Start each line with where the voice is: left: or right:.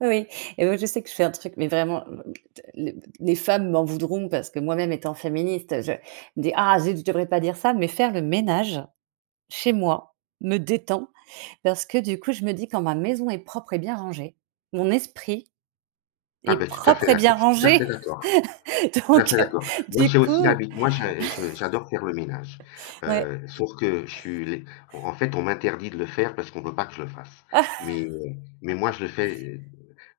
right: Oui et oui je sais que je fais un truc mais vraiment, les les femmes m'en voudront parce que moi-même étant féministe je des ah zut je devrais pas dire ça mais faire le ménage chez moi me détend parce que du coup je me dis quand ma maison est propre et bien rangé mon esprit
left: Ah
right: est
left: ben tout à
right: propre
left: fait
right: et bien
left: d'accord, je suis tout à
right: rangé
left: fait d'accord tout à
right: donc
left: fait
right: heu,
left: d'accord. Moi
right: du
left: j'ai aussi
right: coup.
left: l'habi moi je je je j'adore faire le ménage,
right: Ouais.
left: heu, sauf que je suis les en en fait on m'interdit de le faire parce qu'on veut pas que je le fasse mais heu, mais moi je le fais, heu,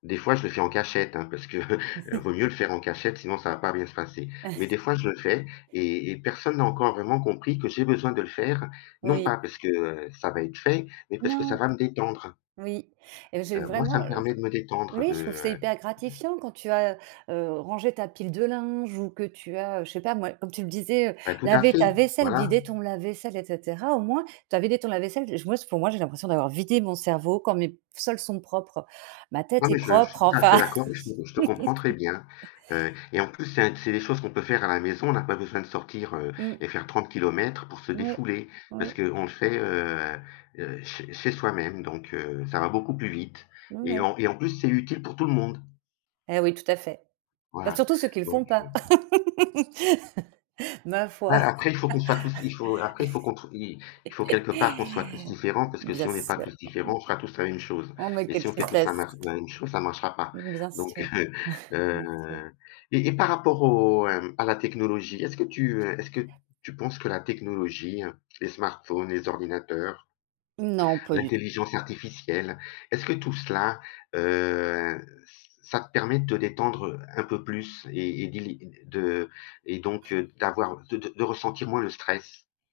left: des fois je le fais, en cachette hein parce que vaut mieux le faire en cachette sinon ça va pas bien se passer mais des fois je le fais et et personne n'a encore vraiment compris que j'ai besoin de le faire non
right: Oui.
left: pas parce que ça va être fait mais parce que ça
right: Non.
left: va me détendre.
right: Oui et j'ai
left: Heu, moi, ça
right: vraiment,
left: me
right: heu,
left: permet de me
right: je
left: détendre
right: oui
left: de,
right: je trouve que c'est
left: heu
right: hyper gratifiant quand tu as, heu, heu, rangé ta pile de linge ou que tu as je sais pas moi comme tu le disais, heu,
left: Ben tout à
right: laver
left: fait,
right: ta vaisselle,
left: voilà.
right: vider ton lave-vaisselle et cetera au moins tu as vidé ton lave-vaisselle et je moi s pour moi j'ai l'impression d'avoir vidé mon cerveau quand mes sols sont propres, ma tête
left: Non
right: est
left: mais je je suis
right: propre
left: tout à
right: enfin.
left: fait d'accord et je te je te comprends très bien, heu, et en plus c'est un c'est des choses qu'on peut faire à la maison, on a pas besoin de sortir
right: Mmh.
left: et faire 30 kilomètres pour se
right: Mouais,
left: défouler parce
right: oui.
left: qu'on le fait, heu, heu, ch chez soi-même donc heu, ça va beaucoup plus vite
right: Mmh,
left: et
right: ouais.
left: en et en plus c'est utile pour tout le monde.
right: Et oui, tout à fait. Bah
left: Voilà
right: surtout ceux qui le
left: donc
right: font
left: heu
right: pas. Ma
left: Ouais
right: foi.
left: après il faut qu'on soit tous il faut après il faut qu'on trou i il faut quelque part qu'on soit tous différent parce
right: Mmh,
left: que si
right: bien
left: on est pas
right: sûr.
left: tous
right: Mmh,
left: différents on fera tous la même chose
right: oh mais
left: et
right: quelle
left: si on fait tous la
right: tristesse.
left: mar la même chose ça marchera pas
right: Mmh, bien
left: donc
right: sûr
left: heu, heu,
right: bien sûr.
left: et et par rapport au, hem, à la technologie est-ce que tu, heu, est-ce que tu penses que la technologie les smartphones, les ordinateurs,
right: Non, pas du tout.
left: l'intelligence artificielle, est-ce que tout cela, heu, ç ça te permet de te détendre un peu plus et et d'éli et et de et donc heu, d'avoir de de de ressentir moins le stress?